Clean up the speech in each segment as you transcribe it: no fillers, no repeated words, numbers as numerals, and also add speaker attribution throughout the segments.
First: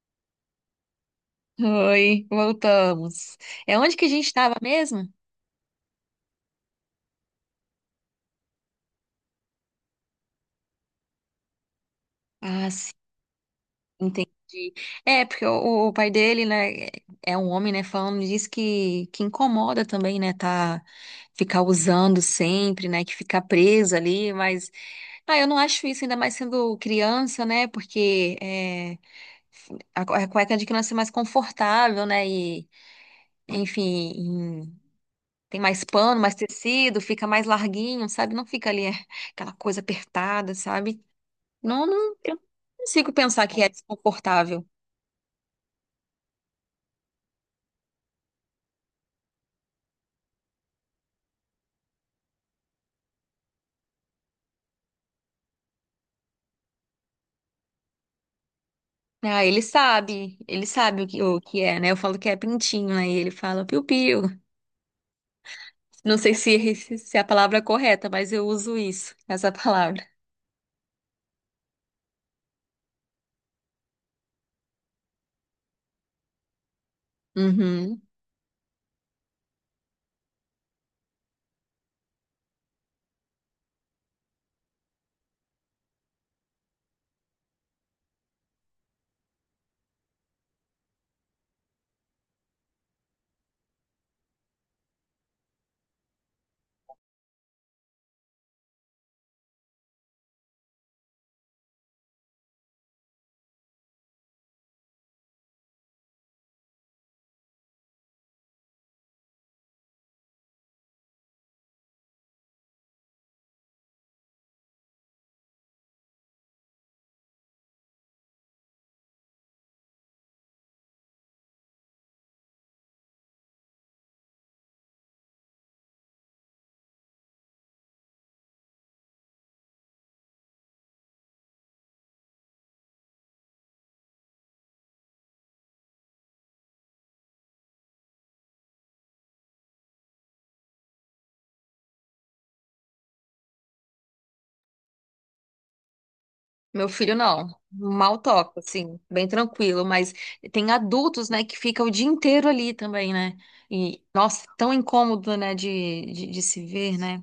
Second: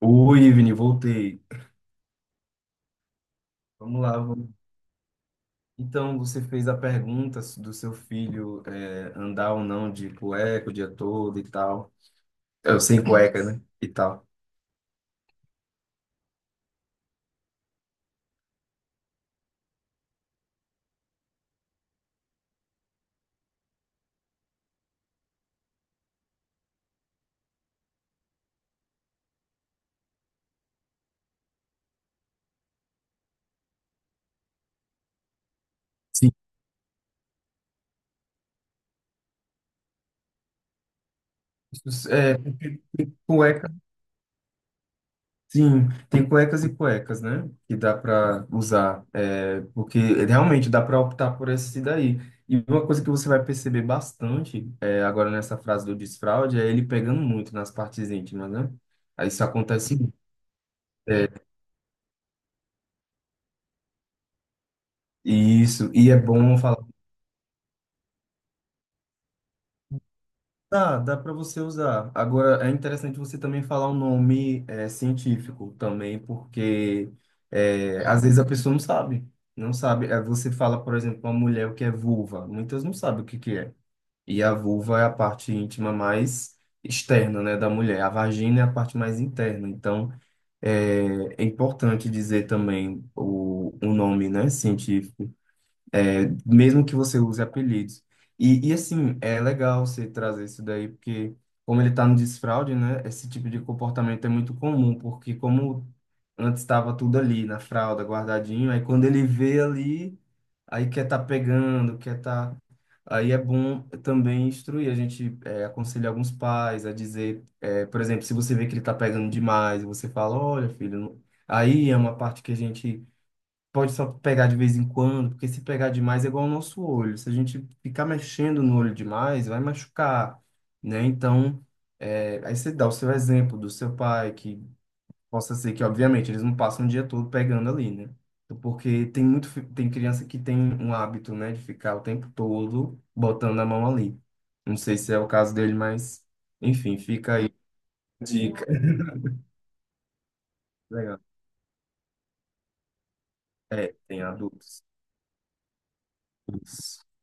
Speaker 1: Oi, Ivni, voltei.
Speaker 2: Oi, voltamos. É onde
Speaker 1: Vamos
Speaker 2: que a
Speaker 1: lá.
Speaker 2: gente estava mesmo?
Speaker 1: Então, você fez a pergunta do seu filho andar ou não de cueca o dia todo e tal.
Speaker 2: Ah,
Speaker 1: É,
Speaker 2: sim,
Speaker 1: sem cueca, né? E tal.
Speaker 2: entendi. É, porque o pai dele, né, é um homem, né, falando disso que incomoda também, né, tá, ficar usando sempre, né, que ficar preso ali, mas, ah, eu não acho isso, ainda mais sendo criança, né, porque é, a cueca de criança é mais confortável, né, e, enfim, em- tem mais pano,
Speaker 1: Sim.
Speaker 2: mais tecido, fica mais larguinho, sabe, não fica ali é, aquela coisa apertada, sabe? Não, não, eu
Speaker 1: É,
Speaker 2: não consigo pensar que é
Speaker 1: cueca.
Speaker 2: desconfortável.
Speaker 1: Sim, tem cuecas e cuecas, né? Que dá para usar, porque realmente dá para optar por esse daí. E uma coisa que você vai perceber bastante agora nessa frase do desfraude é ele pegando muito nas partes íntimas, né? Aí
Speaker 2: Ah,
Speaker 1: isso acontece.
Speaker 2: ele sabe o que é, né? Eu falo que é pintinho, aí ele fala piu-piu.
Speaker 1: Isso, e
Speaker 2: Não
Speaker 1: é
Speaker 2: sei
Speaker 1: bom
Speaker 2: se,
Speaker 1: falar,
Speaker 2: se é a palavra é correta, mas eu uso isso, essa palavra.
Speaker 1: tá, dá para você usar. Agora, é interessante você também falar o nome científico também, porque
Speaker 2: Uhum.
Speaker 1: às vezes a pessoa não sabe. Não sabe. Aí você fala, por exemplo, uma mulher o que é vulva. Muitas não sabem o que que é. E a vulva é a parte íntima mais externa, né, da mulher. A vagina é a parte mais interna. Então, é, é importante dizer também o nome, né, científico, mesmo que você use apelidos. E assim, é legal você trazer isso daí, porque como ele está no desfraude, né, esse tipo de comportamento é muito comum, porque como antes estava tudo ali na fralda, guardadinho, aí quando ele vê ali, aí quer tá pegando, quer tá... Aí é bom também instruir, a gente aconselha alguns pais a dizer, é, por exemplo, se você vê que ele tá pegando demais, você fala, olha, filho, aí é uma parte que a gente pode só pegar de vez em quando, porque se pegar demais é igual ao nosso olho. Se a gente ficar mexendo no olho demais, vai machucar, né? Então, aí você dá o seu exemplo do seu pai, que possa ser que, obviamente, eles não passam o dia todo pegando ali, né? Porque tem muito, tem criança que tem um hábito, né, de ficar o tempo todo botando a mão ali. Não sei se é o caso dele, mas,
Speaker 2: Meu
Speaker 1: enfim,
Speaker 2: filho
Speaker 1: fica aí.
Speaker 2: não, mal
Speaker 1: A
Speaker 2: toca,
Speaker 1: dica.
Speaker 2: assim, bem tranquilo, mas tem
Speaker 1: Legal.
Speaker 2: adultos, né, que ficam o dia inteiro ali também, né?
Speaker 1: É,
Speaker 2: E,
Speaker 1: tem
Speaker 2: nossa, tão
Speaker 1: adultos.
Speaker 2: incômodo, né, de se ver, né?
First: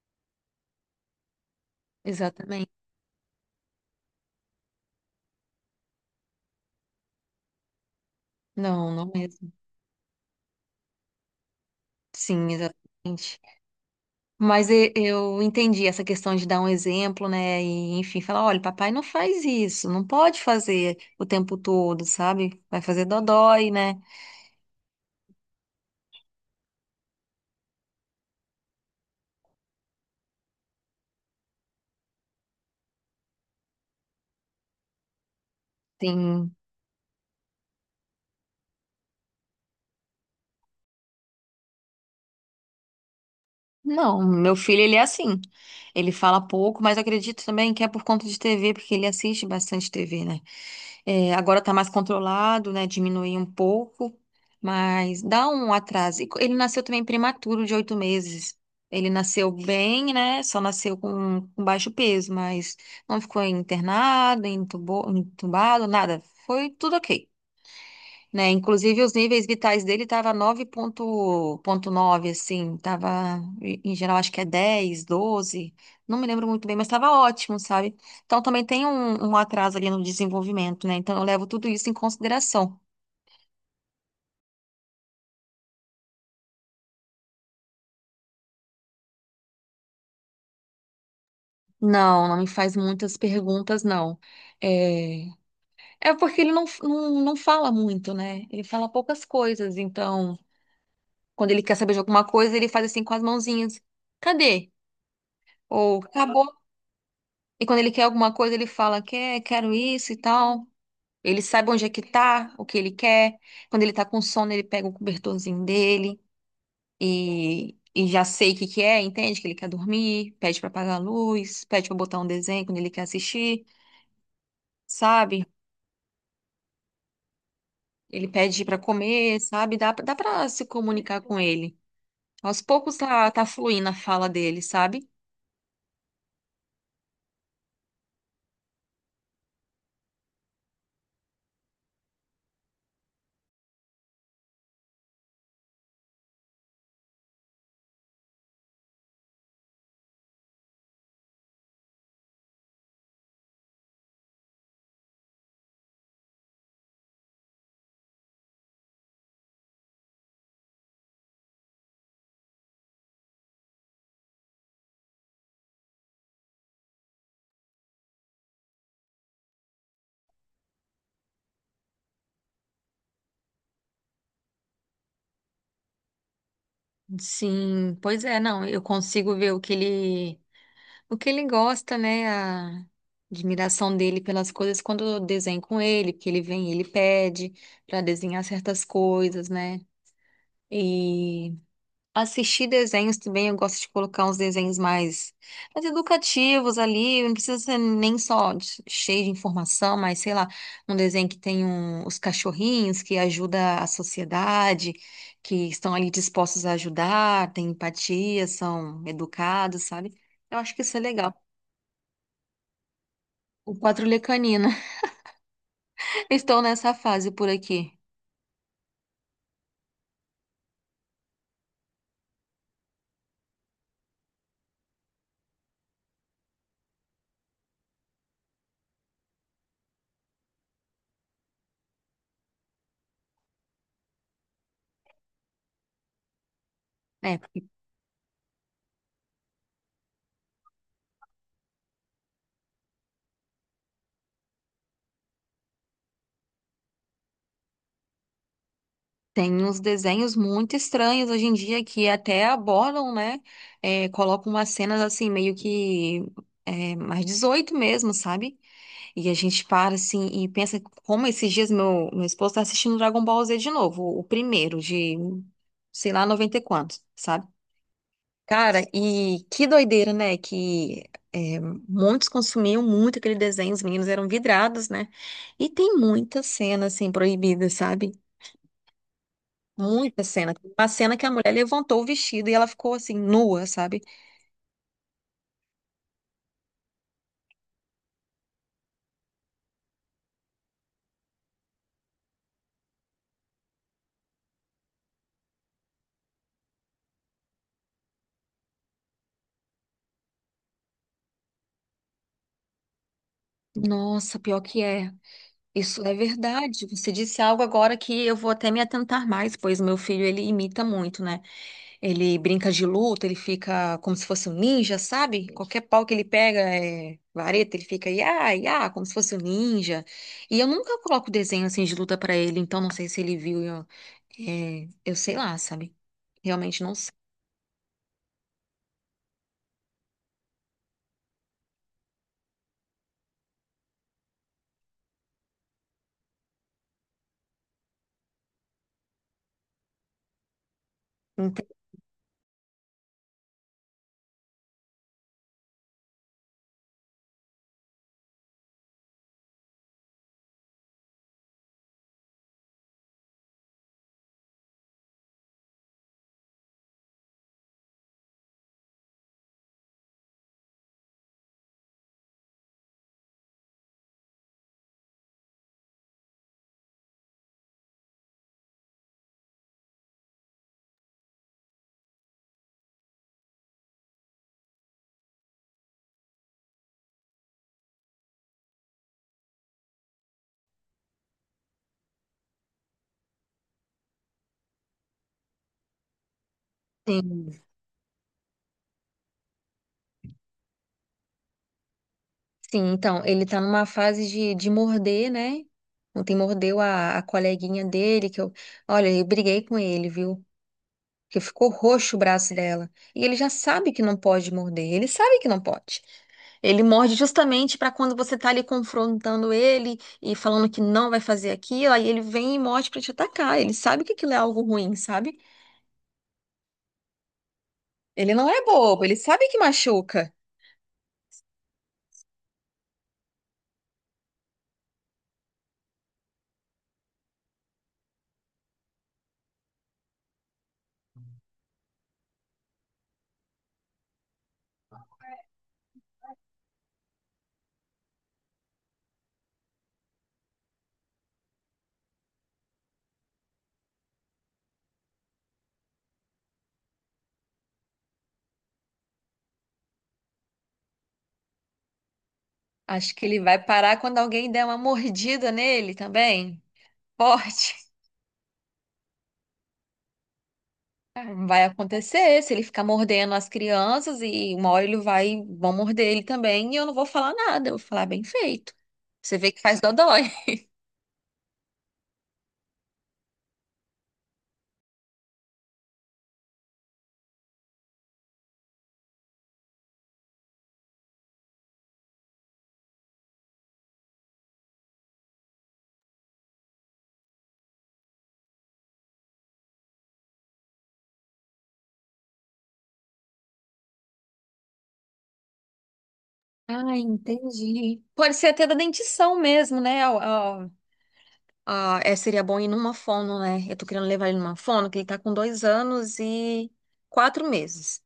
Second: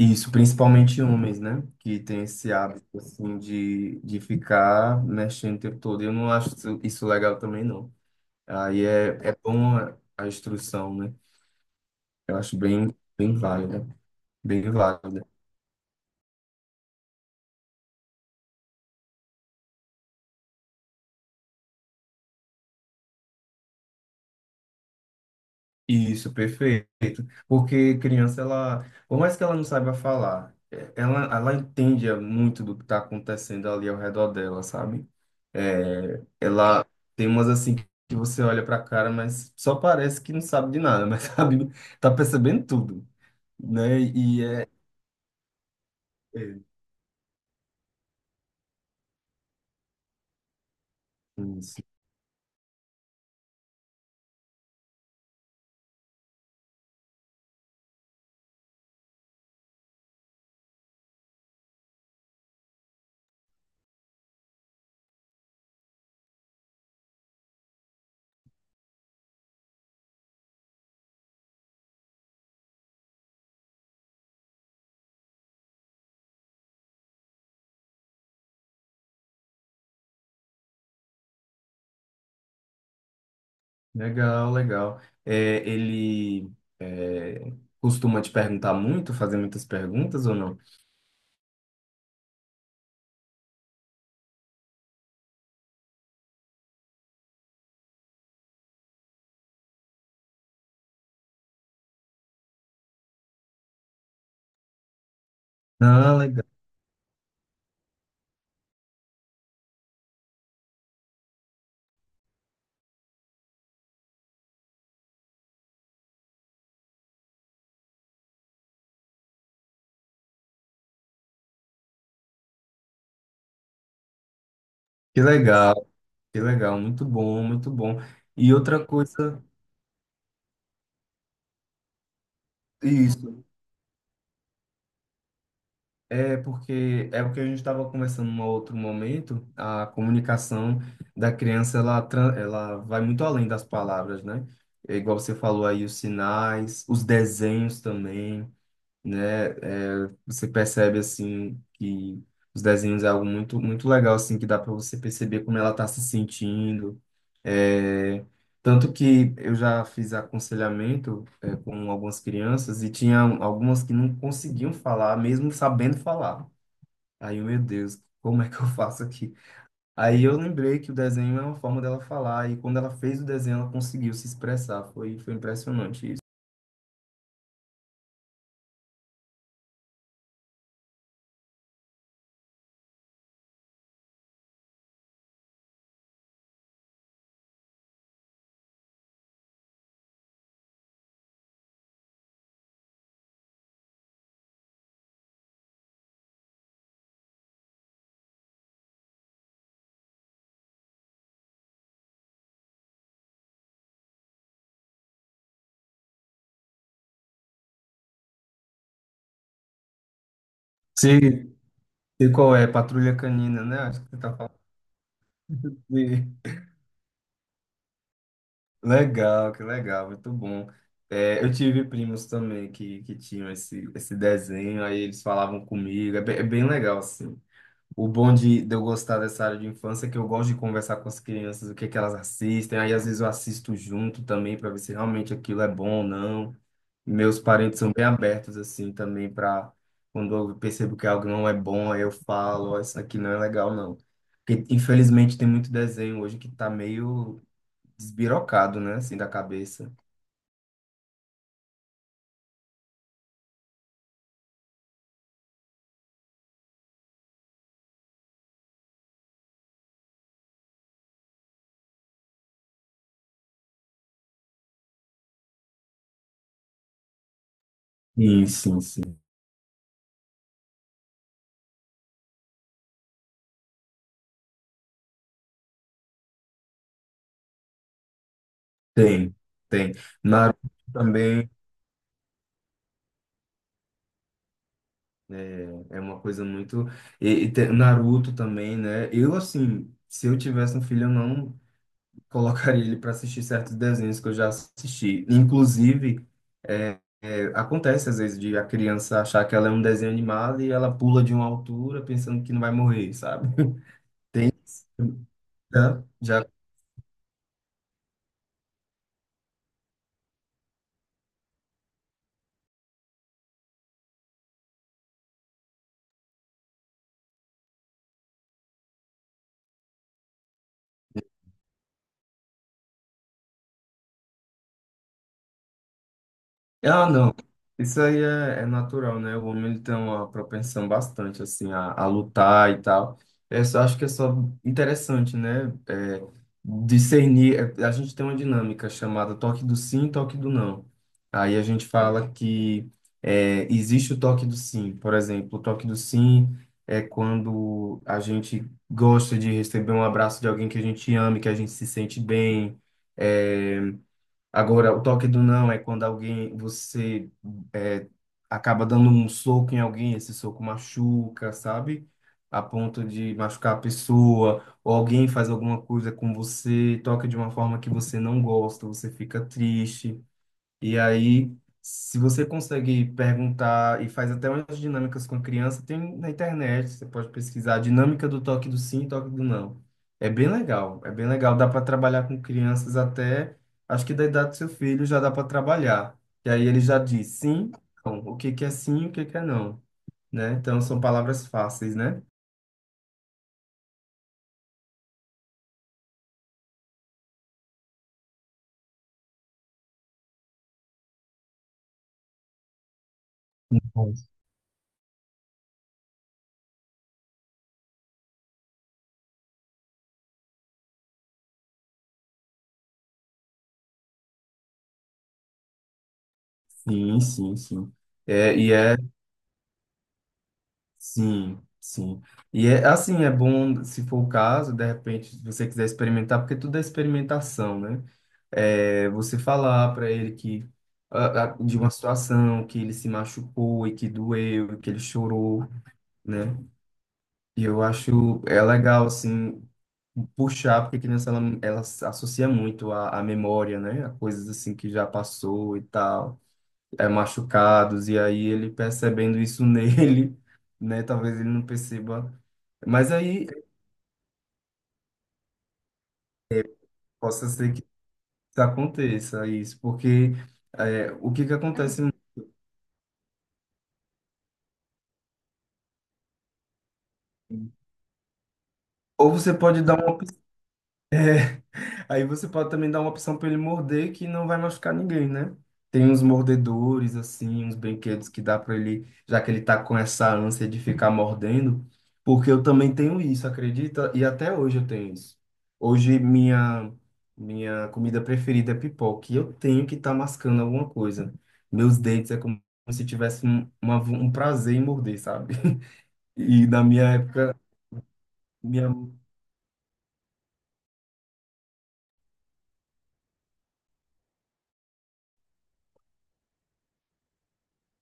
Speaker 1: Isso, principalmente homens, né? Que tem esse
Speaker 2: Exatamente.
Speaker 1: hábito, assim, de ficar mexendo o tempo todo. Eu não acho isso legal também, não. Aí
Speaker 2: Não, não
Speaker 1: é
Speaker 2: mesmo.
Speaker 1: bom a instrução, né? Eu
Speaker 2: Sim,
Speaker 1: acho bem
Speaker 2: exatamente.
Speaker 1: válida, bem
Speaker 2: Mas
Speaker 1: válida.
Speaker 2: eu entendi essa questão de dar um exemplo, né? E, enfim, falar, olha, papai não faz isso, não pode fazer o tempo todo, sabe? Vai fazer dodói, né?
Speaker 1: Isso, perfeito. Porque criança, ela, por mais que ela não saiba falar, ela entende muito do que está acontecendo ali ao redor dela, sabe? É,
Speaker 2: Tem...
Speaker 1: ela tem umas assim que você olha para a cara, mas só parece que não sabe de nada, mas sabe, tá percebendo tudo, né?
Speaker 2: Não,
Speaker 1: E
Speaker 2: meu filho, ele é assim. Ele fala
Speaker 1: é
Speaker 2: pouco, mas eu acredito também que é por conta de TV, porque ele assiste bastante TV, né? É, agora está
Speaker 1: isso.
Speaker 2: mais controlado, né? Diminuiu um pouco, mas dá um atraso. E Ele nasceu também prematuro, de 8 meses. Ele nasceu bem, né? Só nasceu com baixo peso, mas não ficou internado, entubado, nada. Foi tudo ok, né? Inclusive, os níveis vitais dele tava 9,9, assim, tava, em geral, acho que é 10 12, não me lembro muito bem, mas estava ótimo, sabe? Então, também tem um atraso ali no desenvolvimento, né? Então, eu levo tudo isso em consideração.
Speaker 1: Legal, legal. É, ele é, costuma te perguntar muito, fazer muitas perguntas ou não?
Speaker 2: Não, não me faz muitas perguntas, não. É, é porque ele não fala muito, né? Ele fala poucas coisas, então, quando ele quer saber de alguma coisa, ele faz assim com as mãozinhas. Cadê? Ou
Speaker 1: Ah, legal.
Speaker 2: acabou. E quando ele quer alguma coisa, ele fala, quero isso e tal. Ele sabe onde é que tá, o que ele quer. Quando ele tá com sono, ele pega o cobertorzinho dele e já sei o que que é, entende? Que ele quer dormir, pede pra apagar a luz, pede pra botar um desenho quando ele quer assistir,
Speaker 1: Que
Speaker 2: sabe?
Speaker 1: legal. Que legal, muito bom, muito bom.
Speaker 2: Ele
Speaker 1: E
Speaker 2: pede pra
Speaker 1: outra
Speaker 2: comer,
Speaker 1: coisa,
Speaker 2: sabe? Dá pra se comunicar com ele. Aos poucos tá,
Speaker 1: isso,
Speaker 2: tá fluindo a fala dele, sabe?
Speaker 1: é porque é o que a gente estava conversando em um outro momento, a comunicação da criança, ela vai muito além das palavras, né? É igual você falou aí, os sinais, os desenhos também. Né? É, você percebe assim que os desenhos é algo muito legal assim que dá para você perceber como ela está se sentindo. É, tanto que eu já fiz aconselhamento com algumas crianças e tinha algumas que não conseguiam falar, mesmo sabendo falar. Meu Deus, como é que eu faço aqui? Aí eu lembrei que o desenho é uma forma dela falar e quando ela fez o desenho ela conseguiu se expressar. Foi impressionante isso.
Speaker 2: Sim, pois é, não, eu consigo ver o que ele gosta, né? A admiração dele pelas coisas quando eu desenho com ele, porque ele vem e ele pede para desenhar certas coisas, né? E assistir desenhos também, eu gosto de colocar uns desenhos mais educativos ali, não precisa ser nem cheio de informação, mas sei lá, um desenho que tem os cachorrinhos que ajuda a sociedade, que estão ali dispostos a ajudar, têm empatia, são educados, sabe? Eu acho que isso é legal.
Speaker 1: Sei, sei qual é, Patrulha Canina,
Speaker 2: O
Speaker 1: né? Acho que você
Speaker 2: Patrulha
Speaker 1: tá falando.
Speaker 2: Canina.
Speaker 1: Sim.
Speaker 2: Estou nessa fase por aqui.
Speaker 1: Legal, que legal, muito bom. É, eu tive primos também que tinham esse desenho, aí eles falavam comigo, é bem legal, assim. O bom de eu gostar dessa área de infância é que eu gosto de conversar com as crianças, o que é que elas assistem, aí às vezes eu assisto junto também para ver se realmente aquilo é bom ou não.
Speaker 2: É,
Speaker 1: Meus parentes são bem abertos, assim, também para quando eu percebo que algo não é bom, aí eu falo, ó, isso aqui não é legal, não. Porque, infelizmente, tem muito desenho hoje que tá meio desbirocado, né? Assim, da
Speaker 2: tem uns
Speaker 1: cabeça.
Speaker 2: desenhos muito estranhos hoje em dia que até abordam, né? É, colocam umas cenas assim, meio que é, mais 18 mesmo, sabe? E a gente para assim e pensa como esses dias meu esposo tá assistindo Dragon Ball Z de novo, o primeiro de, sei lá, 90 e quantos, sabe?
Speaker 1: Sim,
Speaker 2: Cara,
Speaker 1: sim, sim.
Speaker 2: e que doideira, né? Que é, muitos consumiam muito aquele desenho, os meninos eram vidrados, né? E tem muita cena, assim, proibida, sabe?
Speaker 1: Tem, tem.
Speaker 2: Muita cena.
Speaker 1: Naruto
Speaker 2: Tem uma cena que a
Speaker 1: também
Speaker 2: mulher levantou o vestido e ela ficou, assim, nua, sabe?
Speaker 1: é uma coisa muito. Naruto também, né? Eu, assim, se eu tivesse um filho, eu não colocaria ele para assistir certos desenhos que eu já assisti. Inclusive, acontece às vezes de a criança achar que ela é um desenho animado e ela pula de uma altura pensando que não vai morrer, sabe?
Speaker 2: Nossa,
Speaker 1: Tem.
Speaker 2: pior que é.
Speaker 1: Né?
Speaker 2: Isso é
Speaker 1: Já
Speaker 2: verdade. Você disse algo agora que eu vou até me atentar mais, pois meu filho, ele imita muito, né? Ele brinca de luta, ele fica como se fosse um ninja, sabe? Qualquer pau que ele pega é vareta, ele fica ia, ia, como se fosse um ninja. E eu nunca coloco desenho assim de luta pra ele, então não sei se ele viu. Eu sei lá, sabe? Realmente não
Speaker 1: Ah,
Speaker 2: sei.
Speaker 1: não. Isso aí é natural, né? O homem ele tem uma propensão bastante, assim, a lutar e tal. Eu só acho que é só interessante, né? Discernir. A gente tem uma dinâmica chamada toque do sim, toque do não. Aí a
Speaker 2: Então,
Speaker 1: gente fala que existe o toque do sim. Por exemplo, o toque do sim é quando a gente gosta de receber um abraço de alguém que a gente ama, e que a gente se sente bem. é, Agora, o toque do não é quando alguém, você é, acaba dando um soco em alguém, esse soco machuca, sabe? A ponto de machucar a pessoa, ou alguém faz alguma coisa com você, toca de uma forma que você não gosta, você fica triste. E aí, se você consegue perguntar e faz até umas dinâmicas com criança, tem na internet, você pode pesquisar dinâmica do toque do sim toque do não. É bem legal, é bem legal. Dá para trabalhar com crianças até, acho que da idade do seu filho já dá para trabalhar. E aí ele já diz
Speaker 2: sim,
Speaker 1: sim, não. O que que é sim, o que que é não, né? Então são palavras fáceis, né?
Speaker 2: sim, então, ele tá numa fase de morder, né? Ontem mordeu a coleguinha dele, que eu. Olha, eu briguei com ele, viu? Que ficou roxo o braço dela. E ele já sabe que não
Speaker 1: Bom,
Speaker 2: pode morder, ele sabe que não pode. Ele morde justamente para quando você tá ali confrontando ele e falando que não vai fazer aquilo, aí ele vem e morde para te atacar. Ele sabe que aquilo é algo ruim, sabe?
Speaker 1: sim, sim, sim.
Speaker 2: Ele não
Speaker 1: É,
Speaker 2: é
Speaker 1: e é.
Speaker 2: bobo, ele sabe que machuca.
Speaker 1: Sim, sim. E é assim, é bom, se for o caso, de repente, se você quiser experimentar, porque tudo é experimentação, né? É, você falar para ele que de uma situação que ele se machucou e que doeu, e que ele chorou, né? E eu acho é legal assim puxar, porque a criança ela se associa muito à memória, né? A coisas assim que já passou e tal, é machucados e aí ele percebendo isso nele né? Talvez ele não perceba
Speaker 2: Acho
Speaker 1: mas
Speaker 2: que ele
Speaker 1: aí
Speaker 2: vai parar quando alguém der uma mordida nele também.
Speaker 1: possa
Speaker 2: Forte.
Speaker 1: ser que aconteça isso, porque é, o que que
Speaker 2: Vai
Speaker 1: acontece?
Speaker 2: acontecer, se ele ficar mordendo as crianças e uma hora vão morder ele também e eu não vou falar nada, eu vou falar bem feito. Você
Speaker 1: Ou
Speaker 2: vê
Speaker 1: você
Speaker 2: que faz
Speaker 1: pode dar uma
Speaker 2: dodói.
Speaker 1: Aí você pode também dar uma opção para ele morder que não vai machucar ninguém, né? Tem uns mordedores, assim, uns brinquedos que dá para ele, já que ele tá com essa ânsia de ficar mordendo, porque eu também tenho isso, acredita? E até hoje eu tenho isso. Hoje minha comida preferida é pipoca, e eu tenho que estar mascando alguma coisa. Meus dentes é como se tivesse um prazer em morder, sabe? E na
Speaker 2: Ah,
Speaker 1: minha época,
Speaker 2: entendi. Pode ser até da
Speaker 1: minha...
Speaker 2: dentição mesmo, né? Seria bom ir numa fono, né? Eu tô querendo levar ele numa fono, que ele tá com 2 anos e 4 meses.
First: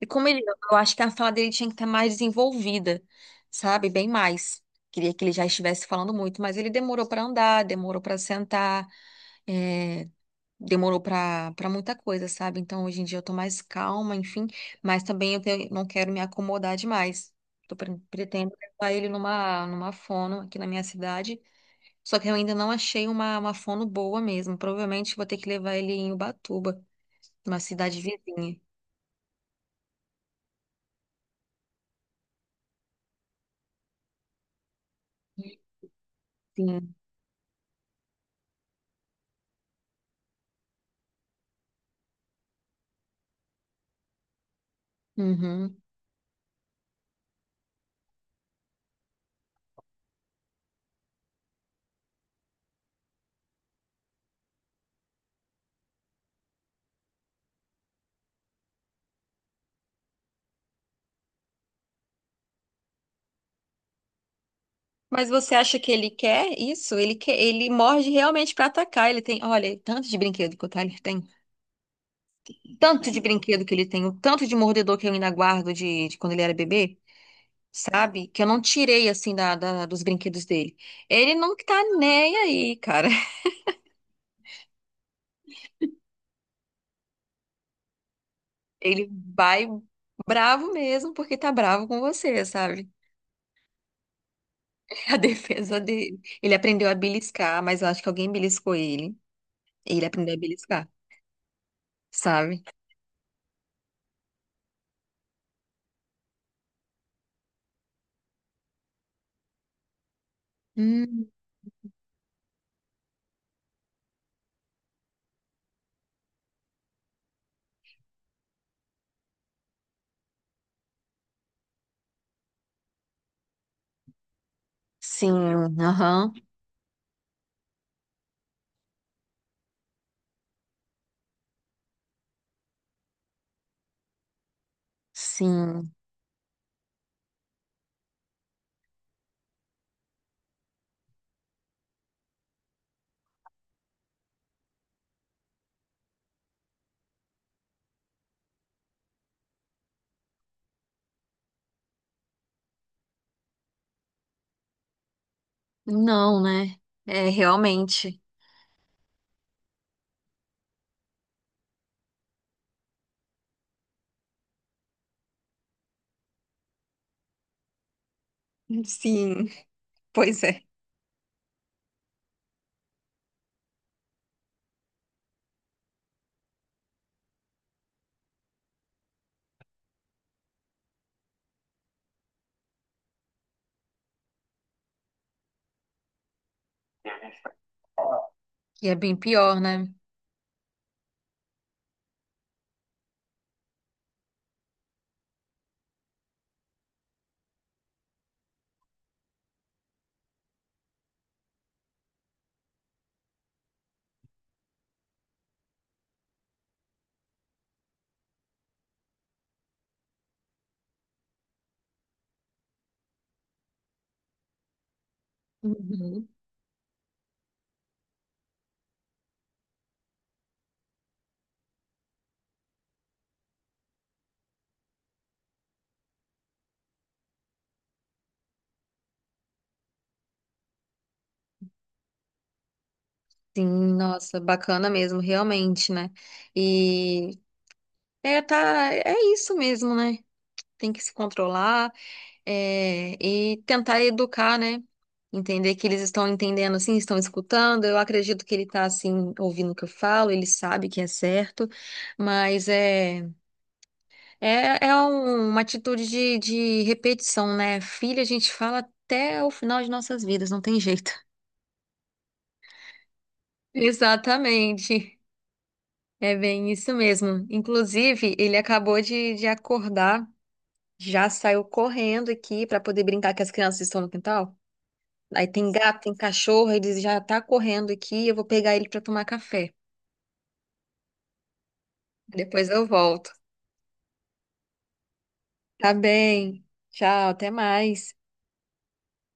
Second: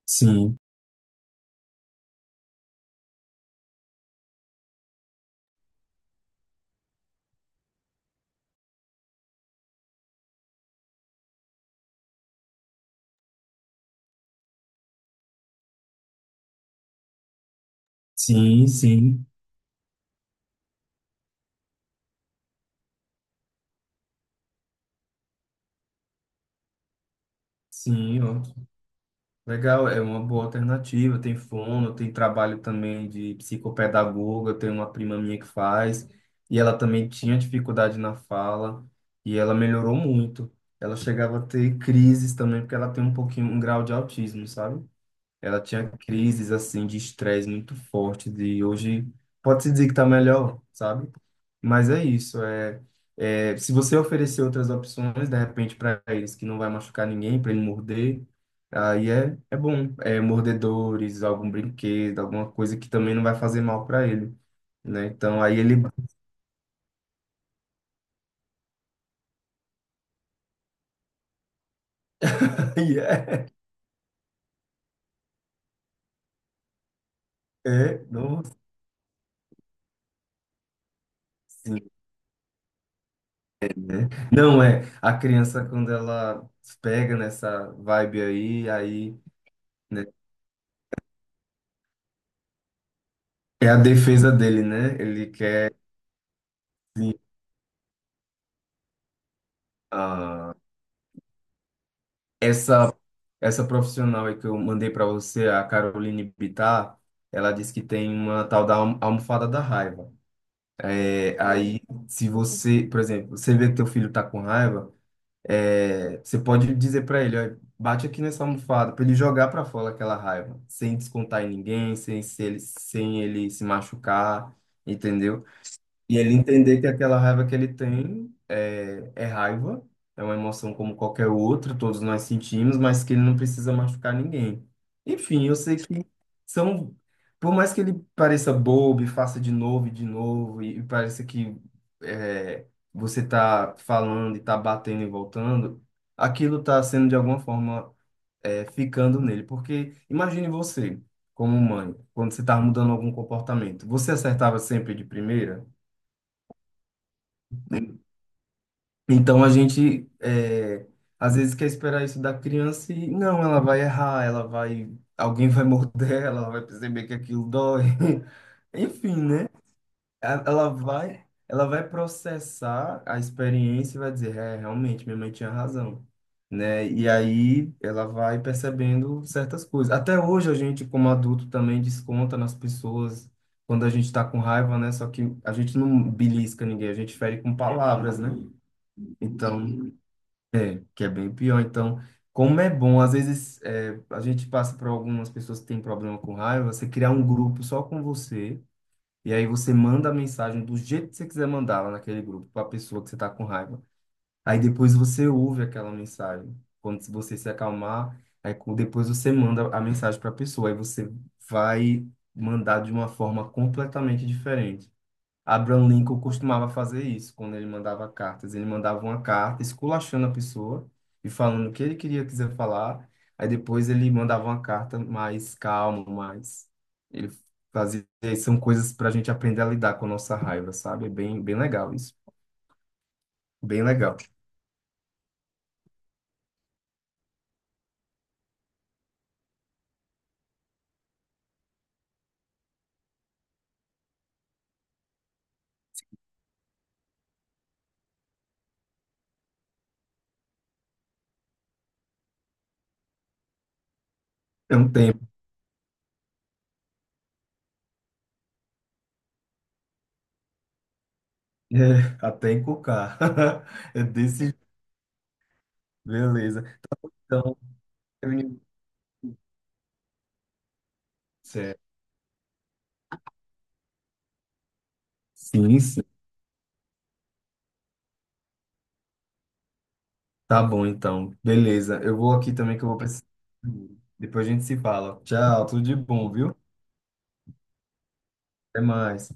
Speaker 2: E como ele,
Speaker 1: Sim,
Speaker 2: eu acho que a fala dele tinha que estar mais desenvolvida, sabe? Bem mais. Queria que ele já estivesse falando muito, mas ele demorou para andar, demorou para sentar. é, Demorou pra para muita coisa, sabe? Então hoje em dia eu tô mais calma, enfim, mas também eu não quero me acomodar demais. Tô pretendo
Speaker 1: sim,
Speaker 2: levar ele
Speaker 1: sim,
Speaker 2: numa fono aqui na minha cidade, só que eu ainda não achei uma fono boa mesmo. Provavelmente vou ter que levar ele em Ubatuba, uma cidade
Speaker 1: sim, ó.
Speaker 2: vizinha.
Speaker 1: Legal, é uma boa alternativa. Tem fono, tem trabalho também de psicopedagoga. Tem uma prima minha que faz, e ela
Speaker 2: Sim.
Speaker 1: também tinha dificuldade na fala, e ela melhorou muito. Ela chegava a ter crises também, porque ela tem um pouquinho, um grau de autismo, sabe? Ela
Speaker 2: Uhum.
Speaker 1: tinha crises assim de estresse muito forte, de hoje pode-se dizer que está melhor, sabe? Mas é isso, é se você oferecer outras opções de repente para eles que não vai machucar ninguém, para ele morder, aí é bom, é mordedores, algum brinquedo, alguma coisa que também não vai fazer mal para ele, né?
Speaker 2: Mas
Speaker 1: Então
Speaker 2: você
Speaker 1: aí ele
Speaker 2: acha que ele quer isso? Ele quer, ele morde realmente pra atacar. Ele tem, olha, tanto de brinquedo que o Tyler tem.
Speaker 1: aí
Speaker 2: Tanto de
Speaker 1: é,
Speaker 2: brinquedo que ele tem, o tanto de mordedor que eu ainda guardo de quando ele era bebê, sabe? Que eu
Speaker 1: nossa,
Speaker 2: não tirei, assim, dos brinquedos dele. Ele não tá
Speaker 1: sim.
Speaker 2: nem aí, cara.
Speaker 1: Não é, a criança quando ela pega nessa vibe aí,
Speaker 2: Ele
Speaker 1: aí
Speaker 2: vai
Speaker 1: né,
Speaker 2: bravo mesmo porque tá bravo com você, sabe?
Speaker 1: é a defesa dele, né?
Speaker 2: A
Speaker 1: Ele quer
Speaker 2: defesa dele. Ele aprendeu a
Speaker 1: assim,
Speaker 2: beliscar, mas eu acho que alguém beliscou ele. E ele aprendeu a
Speaker 1: ah,
Speaker 2: beliscar, sabe?
Speaker 1: essa essa profissional aí que eu mandei para você, a Caroline Bittar, ela disse que tem uma tal da almofada da raiva.
Speaker 2: Hum,
Speaker 1: É, aí, se você, por exemplo, você vê que teu filho tá com raiva, você pode dizer para ele, ó, bate aqui nessa almofada para ele jogar para fora aquela raiva, sem descontar em ninguém, sem ele se machucar, entendeu?
Speaker 2: sim,
Speaker 1: E
Speaker 2: aham,
Speaker 1: ele entender que aquela raiva que ele tem é raiva, é uma emoção como qualquer outra, todos nós sentimos, mas que ele não precisa machucar ninguém. Enfim, eu sei
Speaker 2: sim.
Speaker 1: que são, por mais que ele pareça bobo e faça de novo e de novo, e pareça que é, você tá falando e tá batendo e voltando, aquilo tá sendo de alguma forma ficando nele. Porque imagine você, como mãe, quando você tá mudando algum comportamento, você acertava sempre de primeira?
Speaker 2: Não, né? É, realmente.
Speaker 1: Então a gente às vezes quer esperar isso da criança e não, ela vai errar, ela vai, alguém vai morder, ela vai perceber que aquilo dói. Enfim,
Speaker 2: Sim,
Speaker 1: né?
Speaker 2: pois é.
Speaker 1: Ela vai processar a experiência e vai dizer, é, realmente, minha mãe tinha razão, né? E aí ela vai percebendo certas coisas. Até hoje a gente, como adulto, também desconta nas pessoas quando a gente está com raiva, né? Só que a gente não belisca ninguém, a gente fere com palavras, né?
Speaker 2: E é bem pior, né?
Speaker 1: Então, que é bem pior. Então, como é bom, às vezes a gente passa por algumas pessoas que têm problema com raiva, você criar um grupo só com você, e aí você manda a mensagem do jeito que você quiser mandá-la naquele grupo, para a pessoa que você está com raiva. Aí depois você ouve aquela mensagem. Quando se- Você se acalmar, depois você manda a mensagem para a pessoa, aí você vai mandar de uma forma completamente diferente. Abraham Lincoln
Speaker 2: Uhum.
Speaker 1: costumava fazer isso quando ele mandava cartas. Ele mandava uma carta esculachando a pessoa e falando o que ele queria quiser falar. Aí depois ele mandava uma carta mais calma, mais. Ele fazia. São coisas para a gente aprender a lidar com a nossa raiva, sabe? É bem, bem legal isso.
Speaker 2: Sim,
Speaker 1: Bem legal.
Speaker 2: nossa, bacana mesmo, realmente, né? E é, tá, é isso mesmo, né? Tem que se controlar, e tentar educar, né? Entender que eles estão entendendo, assim, estão escutando. Eu acredito que ele está assim, ouvindo o que eu falo, ele sabe que é certo, mas
Speaker 1: É um tempo.
Speaker 2: uma atitude de repetição, né? Filho, a gente fala até o final de nossas vidas, não tem jeito.
Speaker 1: É, até encocar. É desse.
Speaker 2: Exatamente. É
Speaker 1: Beleza.
Speaker 2: bem isso mesmo.
Speaker 1: Então,
Speaker 2: Inclusive, ele
Speaker 1: eu-
Speaker 2: acabou de acordar, já saiu
Speaker 1: Certo.
Speaker 2: correndo aqui para poder brincar que as crianças estão no quintal. Aí tem gato,
Speaker 1: Sim,
Speaker 2: tem cachorro, ele já tá correndo aqui, eu vou pegar ele para tomar café.
Speaker 1: tá bom, então. Beleza. Eu vou aqui
Speaker 2: Depois
Speaker 1: também que
Speaker 2: eu
Speaker 1: eu vou precisar.
Speaker 2: volto.
Speaker 1: Depois a gente se fala. Tchau, tudo
Speaker 2: Tá
Speaker 1: de bom, viu?
Speaker 2: bem. Tchau, até mais.
Speaker 1: Até mais.